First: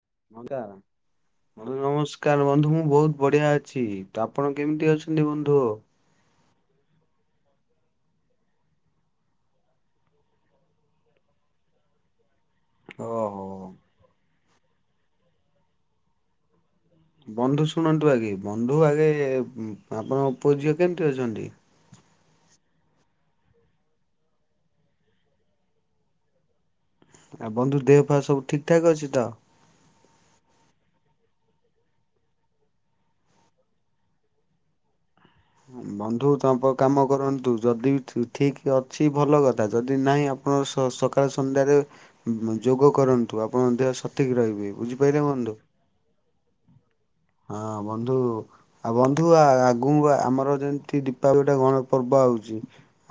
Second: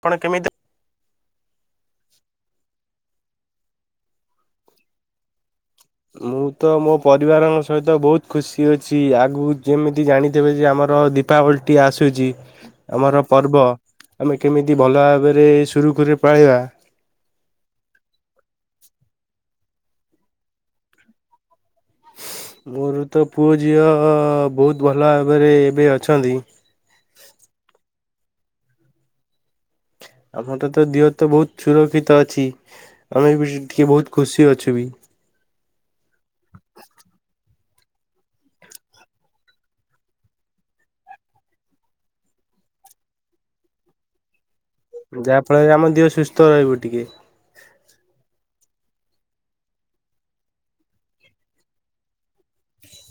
ଆପଣ କେମିତି ବଢିଆ ବନ୍ଧୁ ନମସ୍କାର ବନ୍ଧୁ ମୁଁ ବୋହୁତ ବଢିଆ ଅଛି ତ ଆପଣ କେମିତି ଅଛନ୍ତି ବନ୍ଧୁ? ମୁଁ ତ ମୋ ପରିବାରଙ୍କ ସହିତ ବୋହୁତ ଖୁସି ଅଛି ଆଗକୁ ଯେମିତି ଜାଣିଥିବେ ଯେ ଆମର ଦୀପାବଳି ଟିଏ ଆସୁଚି। ଓହୋ। ଆମର ପର୍ବ ଆମେ କେମିତି ଭଲ ଭାବରେ ସୁରୁଖୁରୁରେ ପାଳିବା ଏ ଉଁ ଆପଣଙ୍କ ପୁଅ ଝିଅ କେମିତି ଅଛନ୍ତି? ମୋର ତ ପୁଅ ଝିଅ ବୋହୁତ ଭଲ ଭାବରେ ଏବେ ଅଛନ୍ତି। ଆଉ ବନ୍ଧୁ ଦେହ ପା ସବୁ ଠିକଠାକ ଅଛିତ? ଆମର ଟାତ ଦିହ ତ ବୋହୁତ ସୁରକ୍ଷିତ ଅଛି ଆମେ ବି ସେଇ ଟିକେ ବୋହୁତ ଖୁସି ଅଛୁ ବି। ବନ୍ଧୁ ତମ ପ-କାମ କରନ୍ତୁ ଯଦି ଠି-ଠିକ ଅଛି ଭଲ କଥା ଯଦି ନାହିଁ ଆପଣ ସ-ସକାଳେ ସନ୍ଧ୍ୟାରେ ଯୋଗ କରନ୍ତୁ ଆପଣଙ୍କ ଦେହ ସଠିକ ରହିବେ। ବୁଝିପାରିଲେ ଯାହା ବନ୍ଧୁ। ଫଳରେ ଆମ ଦେହ ସୁସ୍ଥ ରହିବ ଟିକେ। ହଁ ବନ୍ଧୁ ଆଉ ବନ୍ଧୁ ଆ-ଆଗକୁ ଆମର ଯେମିତି ଦୀପାବଳିଟା ଗଣ ପର୍ବ ଆଉଚି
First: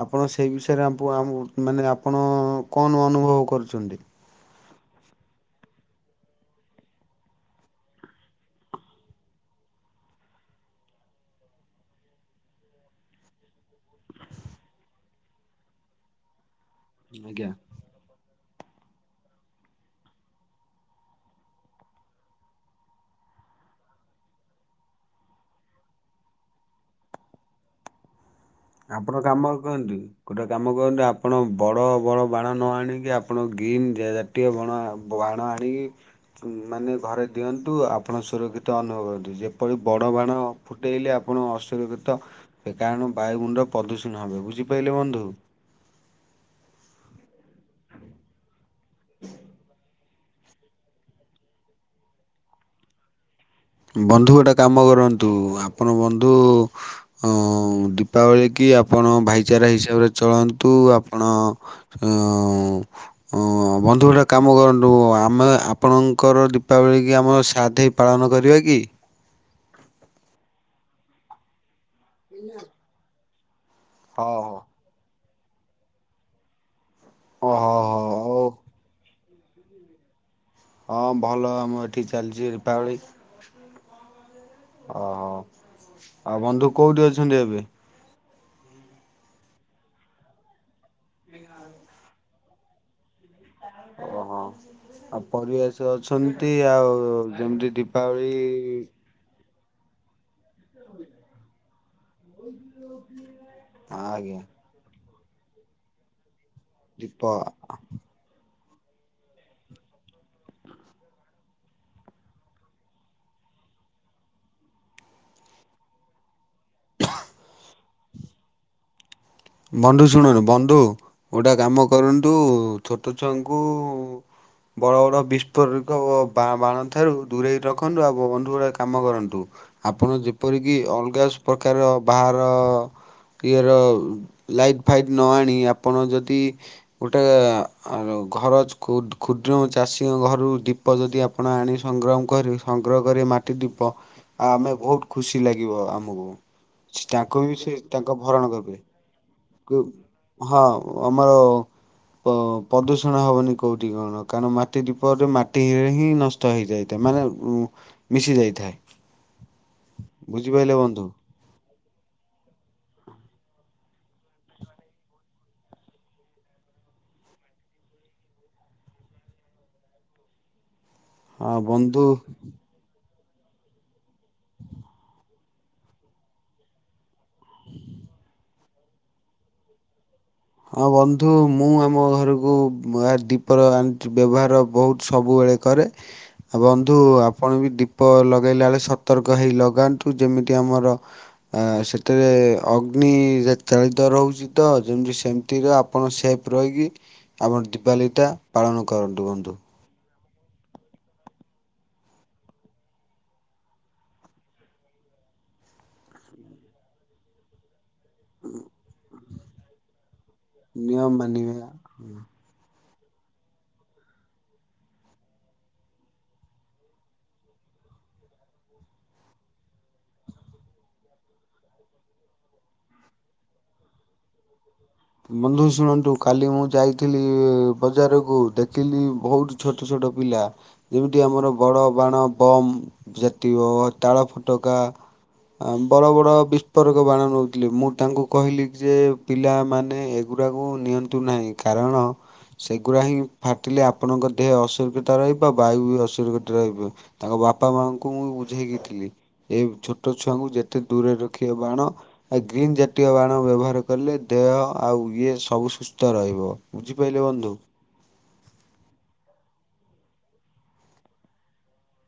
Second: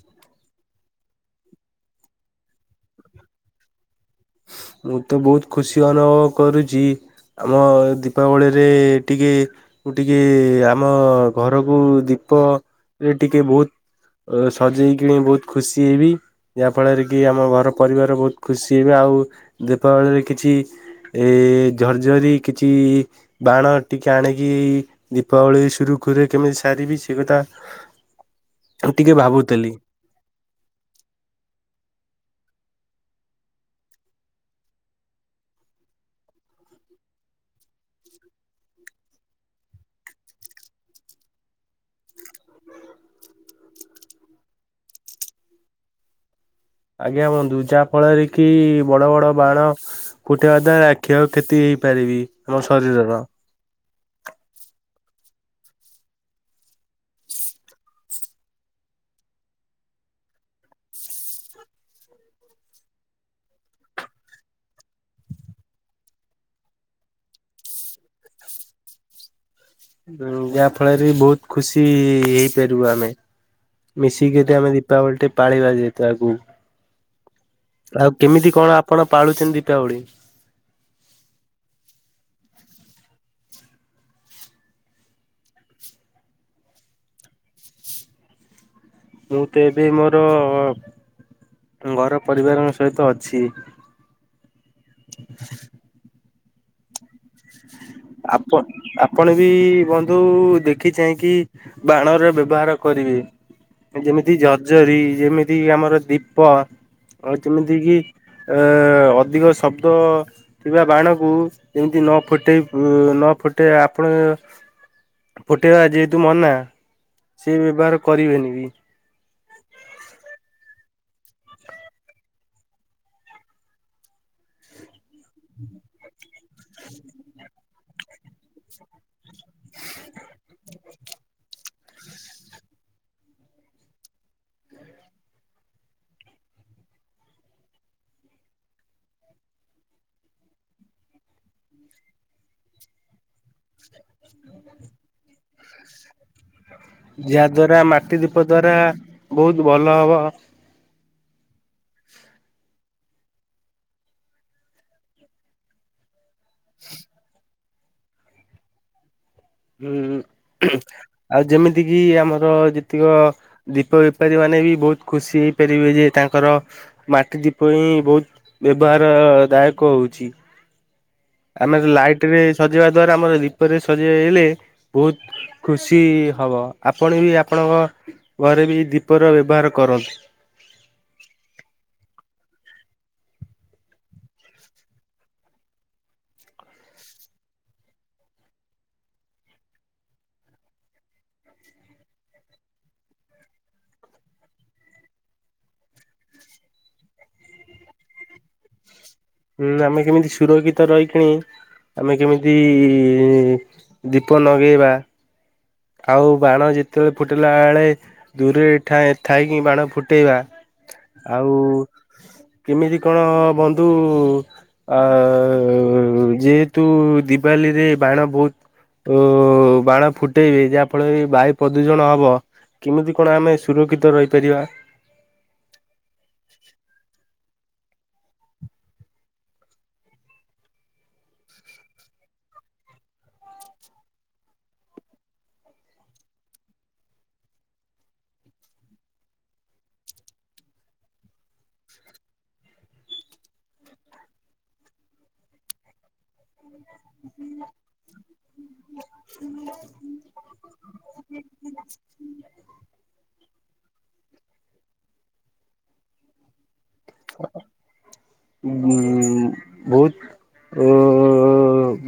ଆପଣ ସେଇ ବିଷୟରେ ଆପ ଆମକୁ ମାନେ ଆପଣ କଣ ଅନୁଭବ କରୁଛନ୍ତି? ମୁଁ ତ ବୋହୁତ ଖୁସି ଅନୁଭବ କରୁଚି ଆମ ଦୀପାବଳିରେ ଟିକେ ମୁଁ ଟିକେ ଆମ ଘରକୁ ଦୀପରେ ଟିକେ ବୋହୁତ ଅ ସଜେଇକିନା ବୋହୁତ ଖୁସି ହେବି। ଯାହାଫଳରେ କି ଆମ ଆଜ୍ଞା। ଘର ପରିବାର ବୋହୁତ ଖୁସି ହେବେ ଆଉ ଦୀପାବଳିରେ କିଛି ଏ ଝର୍ଝରି କିଛି ବାଣ ଟିକେ ଆଣିକି ଦୀପାବଳି ସୁରୁଖୁରୁରେ କେମିତି ସାରିବି ସେଇ କଥା ମୁଁ ଟିକେ ଆପଣ କାମ ଭାବୁଥିଲି। କରନ୍ତୁ ଗୋଟେ କାମ କରନ୍ତୁ ଆପଣ ବଡ ବଡ ବାଣ ନ ଆଣିକି ଆପଣ ଗ୍ରୀନ୍ ଜାତୀୟ ବଣ ବାଣ ଆଣିକି ମାନେ ଘରେ ଦିଅନ୍ତୁ ଆପଣ ସୁରକ୍ଷିତ ଅନୁଭବତୁ ଯେପରି ବଡ଼ ବାଣ ଫୁଟାଇଲେ ଆପଣ ଅସୁରକ୍ଷିତ ଏ କାରଣ ବାୟୁ ମଣ୍ଡଳ ପ୍ରଦୂଷିଣ ହେବେ ବୁଝିପାଇଲେ ବନ୍ଧୁ। ଆଜ୍ଞା ବନ୍ଧୁ ଯାହା ଫଳରେ କି ବଡ ବଡ ବାଣ ଫୁଟେଇବା ଦ୍ୱାରା କ୍ଷୟକ୍ଷତି ହେଇପାରେବି ଆମ ଶରୀରର। ବନ୍ଧୁ ଗୋଟେ କାମ କରନ୍ତୁ ଆପଣ ବନ୍ଧୁ ଉଁ ଦୀପାବଳିକି ଆପଣ ଭାଇଚାରା ହିସାବରେ ଚଳାନ୍ତୁ ଆପଣ ଅଁ-ଅଁ-ବନ୍ଧୁ ଗୋଟେ କାମ କରନ୍ତୁ ଆମେ ଆପଣଙ୍କର ଦୀପାବଳି କି ଆମର ଶାଧେ ପାଳନ କରିବା କି? ଏଣୁ ଯାହାଫଳରେ ବି ବୋହୁତ ଖୁସି ଇ ହେଇପାରିବୁ ଆମେ। ମିଶିକି ହଉ ଯଦି ଆମେ ଦୀପାବଳି ଟେ ପାଳିବା ଯେହେତୁ ଆଗକୁ ହଉ ଓ ହଉ ହଉ ଆଉ ହଉ କେମିତି କଣ ଆପଣ ପାଳୁଛନ୍ତି ଦୀପାବଳି ହଁ ଭଲ ଆ ମୁଁ ଏଠିକି ଚାଲିଛି ଦୀପାବଳି ଓହୋ ଆଉ ବନ୍ଧୁ କୋଉଠି ଅଛନ୍ତି ଏବେ। ମୁଁ ତ ଏବେ ମୋର ଗରମ ପରିବାରଂକ ସହିତ ଅଛି। ଓ ହଁ ଆଉ ପରିବାେଶ ଅଛନ୍ତି ନ୍ତି ଆଉ ଯେମିତି ଦୀପାବଳି ଆପଣ ଆପଣ ବି ବନ୍ଧୁ ଦେଖି ଚାହିଁକି ବାଣର ବ୍ୟବହାର କରିବେ ଯେମିତି ଆଜ୍ଞା ଜଜରୀ ଯେମିତି ଆମର ଦୀପ ପ ଅ ଦୀପ ଯେମିତି କି ଅ-ଅଧିକ ଶବ୍ଦ ଥିବା ବାଣକୁ ଯେମିତି ନ ଫୁଟେଇ -ପ-ନ ଫୁଟାଇ ଆପଣ ଫୁଠେଇବା ଯେହେତୁ ମନା ସେ ବ୍ୟବହାର କରିବେନି ବି। ବନ୍ଧୁ ଶୁଣନୁ ବନ୍ଧୁ ଗୋଟେ କାମ କରନ୍ତୁ ଛୋଟ ଛୁଆଙ୍କୁ ବଡ ବଡ ବିସ୍ଫୋରକ ବା-ବାଣ ଠାରୁ ଦୂରେଇ ରଖ ରଖନ୍ତୁ ଆବ ବନ୍ଧୁ ଗୁଡେ କାମ କରନ୍ତୁ ଆପଣ ଯେପରିକି ଅଲଗା ପ୍ରକାର ବାହାର ଇଏର ଲାଇଟ୍ ଫାଇଟ୍ ନ ଆଣି ଆପଣ ଯଦି ଗୋଟେ-ଆର- ଘର କ୍ଷୁ- କ୍ଷୁଦ୍ର ଚାଷୀଙ୍କ ଘରୁ ଦୀପ ଯଦି ଆପଣ ଆଣି ସଂଗ୍ରାମ କରି ସଂଗ୍ରହ କରି ମାଟି ଦୀପ ଆମେ ବହୁତ ଖୁସି ଲାଗିବ ଆମକୁ ଯାହା ତାଙ୍କୁ ବି ସେ ଦ୍ଵାରା ମାଟି ତାଙ୍କ ଦୀପ ଭରଣ ଦ୍ଵାରା କରିବେ। ବହୁତ ଭଲ ହବ। ହଁ ଆମର ପ-ପ୍ରଦୂଷଣ ହବନି କୋଉଠି କଣ କାରଣ ମାଟି ଦୀପରେ ମାଟିରେ ହିଁ ନଷ୍ଟ ଷ୍ଟ ହେଇଯାଇଥାଏ ମାନେ ମିଶି ଯାଇଥାଏ। ହୁଁ ବୁଝିପାରିଲେ ଉହୁଁ ବନ୍ଧୁ ଆଉ ଯେମିତି କି ଆମର ଯେତିକ ଦୀପ ବେପାରୀ ମାନେ ବି ବହୁତ ଖୁସି ହେଇପାରିବେ ଯେ ତାଙ୍କର ମାଟି ଦୀପ ହିଁ ବହୁତ ବ୍ୟବହାର ଦାୟକ ହଉଚି। ହଁ ଆମେ ବନ୍ଧୁ ଲାଇଟ ରେ ସଜେଇବା ଦ୍ଵାରା ଆମର ଦୀପରେ ସଜେଇେଇଲେ ବହୁତ ଖୁସି ହବ ଆପଣ ବି ଆପଣଙ୍କ ଘରେ ବି ଦୀପର ବ୍ୟବହାର କରନ୍ତୁ। ହଁ ବନ୍ଧୁ ମୁଁ ଆମ ଘରକୁ ଦୀପର ଆଣିକି ବ୍ୟବହାର ବହୁତ ସବୁବେଳେ କରେ, ବନ୍ଧୁ ଆପଣ ବି ଦୀପ ଲଗାଇଲା ବେଳେ ସତର୍କ ହେଇ ଲଗାନ୍ତୁ ଯେମିତି ଆମର ସେଥିରେ ଅଗ୍ନି ଚାଳିତ ରହୁଛି ତ ଯେମିତି ସେମିତିର ଆପଣ ସେଫ୍ ରହିକି ଆମର ଦିବାଲୀଟା ପାଳନ କରନ୍ତୁ ବନ୍ଧୁ ହୁଁ ଆମେ କେମିତି ସୁରକ୍ଷିତ ରହିକିଣି ଆମେ କେମିତି ଦୀପ ନଗେଇବା ଆଉ ବାଣ ଯେତେବେଳେ ଫୁଟିଲା ବେଳେ ଦୂରେଇ ଠାଏ ଥାଇକି ବାଣ ଫୁଟ ନିୟମ ମାନିବା କେମିତି କଣ ବନ୍ଧୁ ଆ ଯେହେତୁ ଦିିବାଲିରେ ବାଣ ବହୁତ ବାଣ ଫୁଟ ଫୁଟେଇବେ ଯାହା ଫଳରେ ବାୟୁ ପ୍ରଦୂଷଣ ହବ କେମିତି କଣ ଆମେ ସୁରକ୍ଷିତ ରହିପାରିବା? ବନ୍ଧୁ ଶୁଣନ୍ତୁ କାଲି ମୁଁ ଯାଇଥିଲି ବଜାରକୁ ଦେଖିଲି ବହୁତ ଛୋଟ ଛୋଟ ପିଲା ଯେମିତି ଆମର ବଡ଼ ବାଣ ବମ୍ ଜାତୀୟ ତାଳ ଫୋଟକା ବଡ଼ ବଡ଼ ବିସ୍ଫୋରକ ବାଣ ନେଉଥିଲି ମୁଁ ତାଙ୍କୁ କହିଲି ଯେ ପିଲାମାନେ ମାନେ ଏଗୁଡ଼ାକୁ ନିଅନ୍ତୁ ନାହିଁ କାରଣ ସେଗୁଡ଼ା ହିଁ ଫାଟିଲେ ଆପଣଙ୍କ ଦେହ ଅସୁରକ୍ଷିତା ରହିବ ବାୟୁ ବି ଅସୁରକ୍ଷିତ ରହିବ। ତାଙ୍କ ବାପା ମାଙ୍କୁ ମୁଁ ବୁଝେଇକି ଥିଲି ଏ ଛୋଟ ଛୁଆଙ୍କୁ ଯେତେ ଦୂରରେ ରଖିବେ ବାଣ ଗ୍ରୀନ୍ ଜାତୀୟ ବାଣ ବ୍ୟବହାର କଲେ ଦେହ ଆଉ ଇଏ ସବୁ ସୁସ୍ଥ ରହିବ। ବୁଝିପାଇିଲେ ବନ୍ଧୁ? ଉଁ ବହୁତ ଉ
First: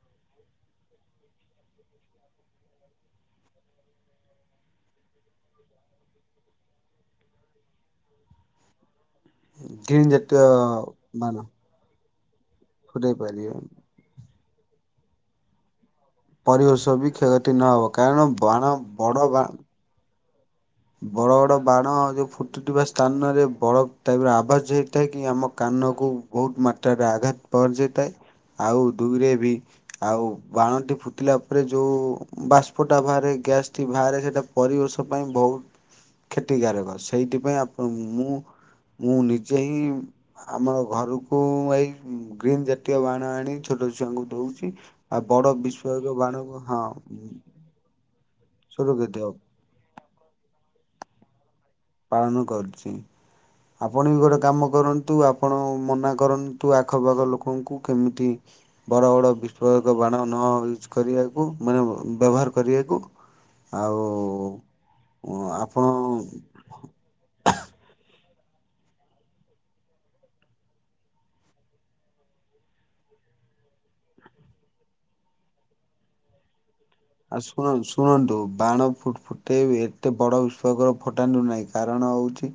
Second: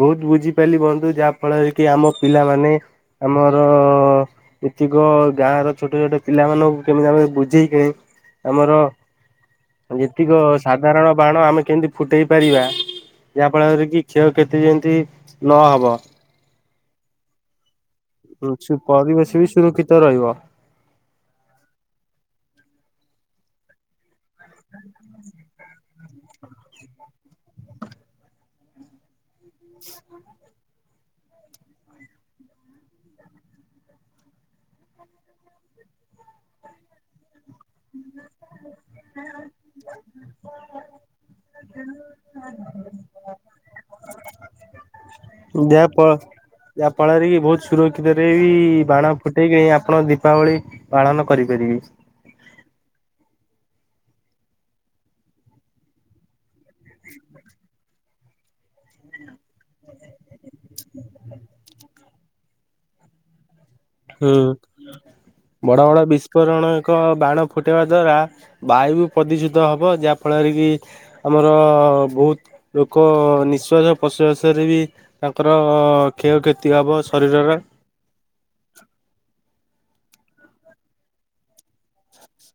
ବହୁତ ବୁଝିପାରିଲି ବନ୍ଧୁ ଯାହା ଫଳରେ କି ଆମ ପିଲାମାନେ ଆମର ଏତିକ ଗାଁ ର ଛୋଟ ଛୋଟ ପିଲାମାନାନଙ୍କୁ କେମିତି ଆମେ ବୁଝେଇକି ଆମର ଗ୍ରୀନ୍ ଜାତୀୟ କାରଣ ବାଣ ଆମେ କେମିତି ଫୁଟେଇ ପାରିବା। ଫୁଟେଇ ଯାହା ପାରିବେ। ଫଳରେ କି କ୍ଷୟ। କ୍ଷତି ଯେମିତି ନହବ। ପରିବେଶ ବି କ୍ଷୟକ୍ଷତି ନହବ। କାରଣ ବାଣ ପରିବେଶ ବି ସୁରକ୍ଷିତ ରହିବ। ବଡ ବଡ ବାଣ ଯଉ ଫୁଟୁଥିବା ସ୍ଥାନରେ ବଡ ଟାଇପ ର ଆବାଜ ହେଇଥାଏ କି ଆମ କାନକୁ ବହୁତ ମାତ୍ରାରେ ଆଘାତ ପହଞ୍ଚାଇଥାଏ ଆଉ ଦୁଇରେ। ଆଉ ବାଣଟି। ଫୁଟିଲା ପରେ ଯେଉଁ ବାଷ୍ପଟା ବାହାରେ ଗ୍ୟାସ୍ଟି ବାହାରେ ସେଇଟା ପରିବେଶ ପାଇଁ ବହୁତ କ୍ଷତିକାରାରକ ସେଇଥିପାଇଁ। ମୁଁ ମୁଁ ନିଜେ ହିଁ ଆମର ଘରକୁ ଏଇ ଗ୍ରୀନ ଜାତୀୟ ବାଣ ଆଣି ଛୋଟ ଛୁଆଙ୍କୁ ଦଉଛି ଆଉ ବଡ ଯାହା ଫ ବାଣକୁ ହଁ। ଏଇ ବାଣ ସୁରକ୍ଷିତ ଫୁଟେଇକି ଆପଣଙ୍କ ଦୀପାବଳି ପାଳନ କରିପାରିବେ। ପାଳନ କରୁଛି ଆପଣ ବି ଗୋଟେ କାମ କରନ୍ତୁ ଆପଣ ମନା କରନ୍ତୁ ଆଖପାଖ ଲୋକଙ୍କୁ କେମିତି ବଡ ବଡ ବିସ୍ଫୋରକ ବାଣ ନ ୟୁଜର କରିବାକୁ ମାନେ ବ୍ୟବହାର କରିବାକୁ। ଆଉ ହୁଁ ବଡ ଆପଣ ବଡ ବିସ୍ଫୋରଣ। ଏକ ବାଣ ଫୁଟାଇବା ଦ୍ୱାରା ବାୟୁ ବି ପ୍ରଦୂଷିତ ହେବ ଯାହାଫଳରେ କି ଆମର ବହୁତ ଲୋକ ନିଶ୍ଵାସ ପ୍ରଶ୍ଵାସରେ ବି ତାଙ୍କର କ୍ଷୟକ୍ଷତି ହବ ଆଉ ଶରୀରର ଶୁଣନ୍ତୁ ଶୁଣନ୍ତୁ ବାଣ ଫୁଟେଇବେ ଏତେ ବଡ ବିଶକର ଫୁଟାନ୍ତୁ ନାହିଁ କାରଣ ହଉଛି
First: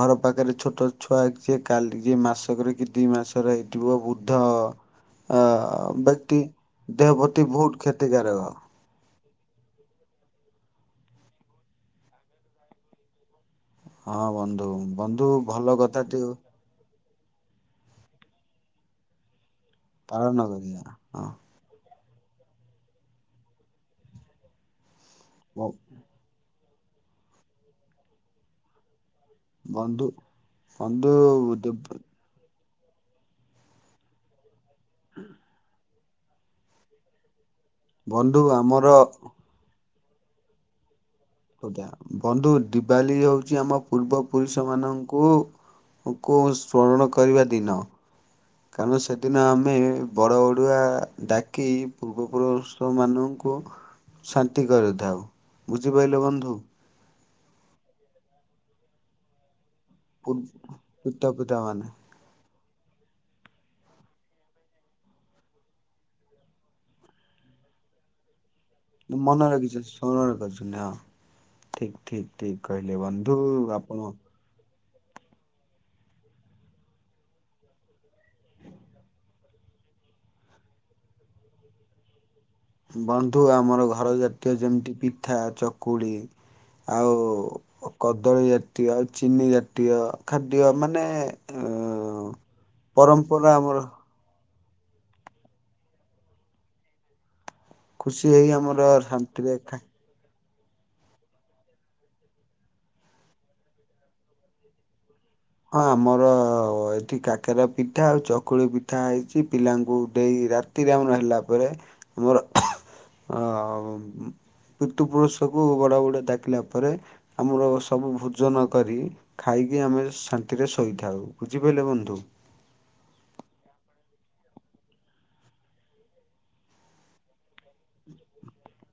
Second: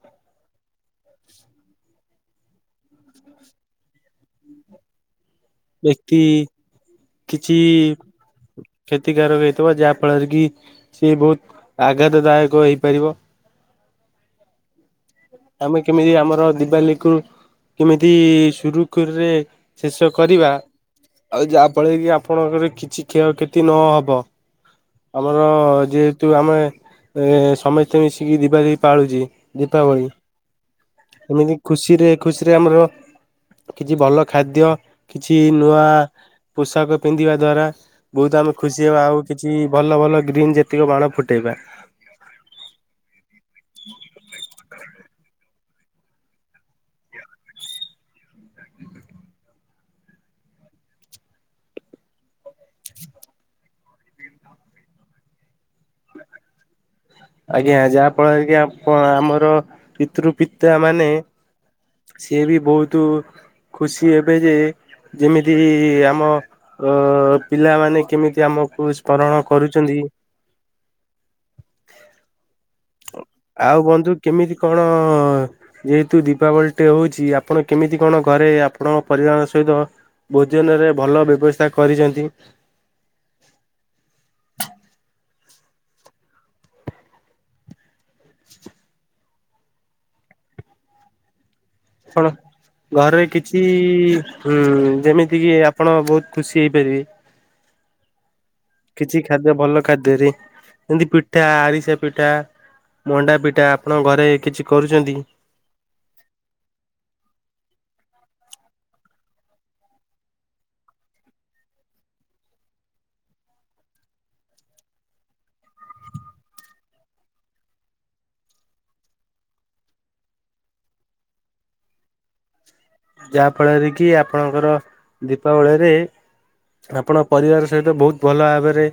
ଘର ପାଖରେ ଛୋଟ ଛୁଆ ଯେ କାଲି ଯେ ମାସକର କି ଦି ମାସକର ହେଇଥିବ ବୃଦ୍ଧ। ବ୍ୟକ୍ତି। ଦେହ ପ୍ରତି କିଛି ବହୁତ କ୍ଷତିକାରକ। କ୍ଷତିକାରକ ହେଇଥିବ। ଯାହା, ଫଳରେ କି ସିଏ ବହୁତ ଆଘାତ ଦାୟକ ହେଇପାରିବ। ହଁ ବନ୍ଧୁ। ବନ୍ଧୁ ଭଲ ଆମେ କଥା କେମିତି ଟି ଆମର ଦିିବାଲୀ କୁ। କେମିତି ସୁରୁଖୁରୁରେ। ଶେଷ କରିବା। ଆଉ ଯାହାଫଳରେ କି? ଆପଣଙ୍କରେ କିଛି କ୍ଷୟକ୍ଷତି ନହବ। ଆମର, ହଁ ଯେହେତୁ ଆମେ। ଏ ସମସ୍ତେ ମିଶିକି ଦିବାଲୀ ପାଳୁଛି। ଦୀପାବଳି। ବନ୍ଧୁ ବନ୍ଧୁ ଏମିତି ଖୁସିରେ, ଖୁସି। ଆମର, କିଛି ଭଲ ଖାଦ୍ୟ। କିଛି ନୂଆ। ପୋଷାକ ପିନ୍ଧିବା ଦ୍ଵାରା ବହୁତ ବନ୍ଧୁ ଆମେ ଖୁସି ଆମର ହବ ଆଉ କିଛି ଭଲ ଭଲ ଭଲ ଗ୍ରୀନ୍ ଯେତିକ ବାଣ ଫୁ ହଉଟା ବନ୍ଧୁ ଦିିବାଲି ହଉଛି ଆମ ପୂର୍ବ ପୁରୁଷ ମାନଙ୍କୁ କୁ ସ୍ମରଣ କରିବା ଦିନ କାରଣ ସେଦିନ ଆମେ ବଡ ଓଡିୁଆ ଡାକି ପୂର୍ବ ପୁରୁଷ ମାନଙ୍କୁ ଶାନ୍ତି କରିଥାଉ ବୁଝିପାରିଲ ବନ୍ଧୁ ଆଜ୍ଞା ଯାହା ଫଳରେ କି ଆ ଆମର ପିତୃ ପିତା ମାନେ ପିତା ପିତା ମାନେ ସିଏ ବି ବହୁତ ଖୁସି ଏବେ ଯେ ଯେମିତି ଆମ ପିଲାମାନେ କେମିତି ଆମ ମନେ ରଖିଛ ସ୍ମରଣ କରିଛନ୍ତି ଠିକ ଠିକ କହିିଲେ ବନ୍ଧୁ ଆଉ ଆପଣ ବନ୍ଧୁ କେମିତି କଣ ଯେହେତୁ ଦୀପାବଳି ଟେ ହଉଛି ଆପଣ କେମିତି କଣ ଘରେ ଆପଣ ପରିବାର ସହିତ ଭୋଜନରେ ଭଲ ବ୍ୟବସ୍ଥା କରିଛନ୍ତି। ବନ୍ଧୁ ଆମର ଘର ଜାତୀୟ ଯେମିତି ପିଠା ଚକୁଳି ଆଉ କଦଳୀ ଜାତୀୟ ଆଉ ଚିନି ଜାତୀୟ ଖାଦ୍ୟ ମାନେ ଅ [inaudible] ଘରେରେ ପରମ୍ପରା କିଛି ଆମର ହୁଁ ଯେମିତି କିି ଆପଣ ବହୁତ ଖୁସି ହେଇପାରିବେ ଖୁସି ହେଇ ଆମର କିଛି ଖାଦ୍ୟ ଶାନ୍ତିରେ ଖା ଭଲ ଖାଦ୍ୟରେ ଏମତି ପିଠା ଆରିସା ପିଠା ମଣ୍ଡା ପିଠା ଆପଣଙ୍କ ଘରେ କିଛି କରୁଛନ୍ତି ହଁ ଆମର ଏଠି କାକେରା ପିଠା ଆଉ ଚକୁଳି ପିଠା ହେଇଛି ପିଲାଙ୍କୁ ଦେଇ ରାତିରେ ଆରମ୍ଭ ହେଲା ପରେ ଆମର ଅ ପିତୃପୁରୁଷକୁ ବଡବଡ଼ୁଆଡ଼କିଲା ପରେ ଆମର ସବୁ ଭୋଜନ କରି ଖାଇକି ଆମେ ଶାନ୍ତିରେ ଶୋଇଥାଉ ବୁଝିପାରିଲେ ବନ୍ଧୁ ଯାହା ଫଳରେ କି ଆପଣଙ୍କର ଦୀପାବଳିରେ ଆପଣ ପରିବାର ସହିତ ବହୁତ ଭଲ ଭାବରେ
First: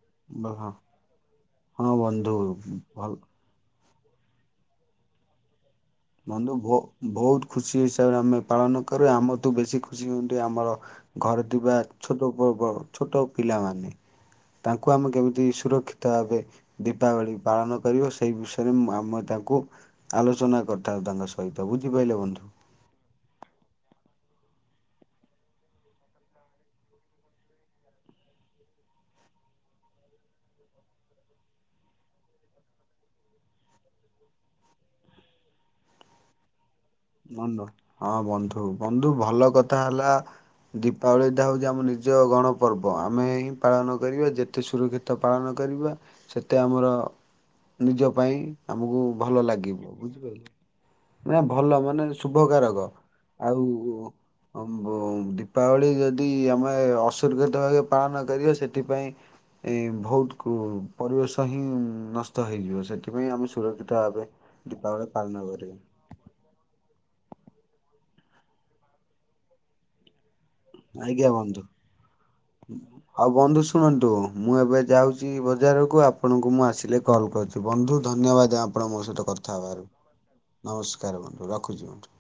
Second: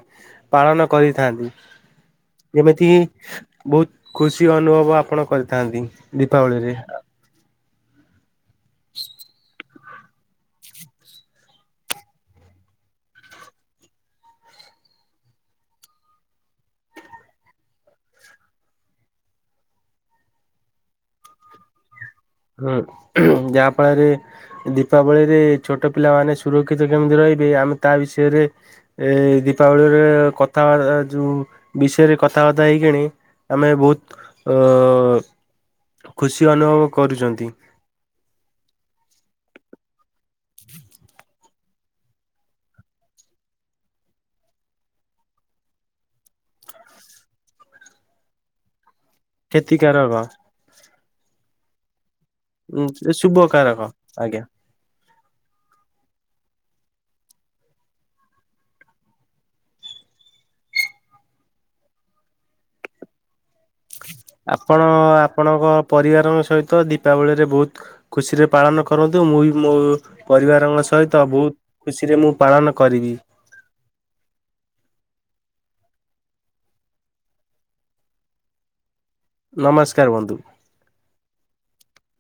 ପାଳନ କରିଥାନ୍ତି ହଁ ବନ୍ଧୁ ଯେମିତିକି ଭଲ ବହୁତ ଖୁସି ଅନୁଭବ ଆପଣ କରିଥାନ୍ତି। ବନ୍ଧୁହୁ ଦୀପାବଳିରେ। ବହୁ ବହୁତ ଖୁସି ଆମେ ପାଳନ କରୁ ଆମଠୁ ବେଶୀ ଖୁସି ହୁଅନ୍ତି ଆମର ଘରେ ଥିବା ଛୋଟ ଛୋଟ ପିଲାମାନେ ତାଙ୍କୁ ଆମେ କେମିତି ସୁରକ୍ଷିତ ଭାବେ ଦୀପାବଳି ପାଳନ କରିବ ସେଇ ବିଷୟରେ ମୁଁ ଆମେ ତାଙ୍କୁ ଆଲୋଚନା କରି ତାଙ୍କ ସହିତ ବୁଝି ହଁ ଯାହା ଫଳରେ ଦୀପାବଳିରେ ଛୋଟ ପିଲାମାନେ ସୁରକ୍ଷିତ କେମିତି ରହିବେ ଆମେ ତା ବିଷୟରେ ଏ ଦୀପାବଳିରେ କଥାବାର୍ତ୍ତା ଯୋଉ ବିଷୟରେ କଥାବାର୍ତ୍ତା ହେଇକଣି ଆମେ ବହୁତ ଅ ଖୁସି ଅନୁଭବ କରୁଛନ୍ତି। ହଁ ବନ୍ଧୁ ବନ୍ଧୁ ଭଲ। କଥା ହେଲା ଦୀପାବଳିଟା ହେଉଛି ଆମ ନିଜ ଗଣପର୍ବ ଆମେ ହିଁ ପାଳନ କରିବା ଯେତେ ସୁରକ୍ଷିତ ପାଳନ କରିବା ସେତେ ଆମର ନିଜ ପାଇଁ ଆମକୁ ଭଲ ଲାଗିବ କ୍ଷତିକାରକ ବୁଝିପାଇଲେ? ନା ଭଲ ଆମର ଶୁଭ କାରକ ଆଉ ଶୁଭକାରକ ଆଜ୍ଞା ଦୀପାବଳି ଯଦି ଆମର ଅସୁରକ୍ଷିତ ଭାବେ ପାଳନ କରିବ ସେଥିପାଇଁ ଏ ବହୁତ ପରିବେଶ ହିଁ ନଷ୍ଟ ହେଇଯିବ ସେଥିପାଇଁ ଆମେ ସୁରକ୍ଷିତ ଭାବେ ଆପଣ ଦୀପାବଳି ପାଳନ ଆପଣଙ୍କ କରିବା ପରିବାରଙ୍କ ସହିତ ଦୀପ ଦୀପାବଳିରେ ବହୁତ ଖୁସି ରେ ପାଳନ କରନ୍ତୁ। ମୁଁ ବି ମୋ ପରିବାରଙ୍କ ସହିତ ଆଜ୍ଞା ବହୁତ ବନ୍ଧୁ। ଖୁସିରେ ମୁଁ ପାଳନ କରିବି। ଆଉ ବନ୍ଧୁ ଶୁଣନ୍ତୁ ମୁଁ ଏବେ ଯାଉଛି ବଜାରକୁ ଆପଣଙ୍କୁ ମୁଁ ଆସିଲେ କଲ୍ କରିଛି ବନ୍ଧୁ ଧନ୍ୟବାଦ ଆପଣ ମୋ ସହ ଗୋଟ କଥା ହବାରୁ ନମସ୍କାର ବନ୍ଧୁ। ନମସ୍କାର ବନ୍ଧୁ ରଖୁଛି ବନ୍ଧୁ।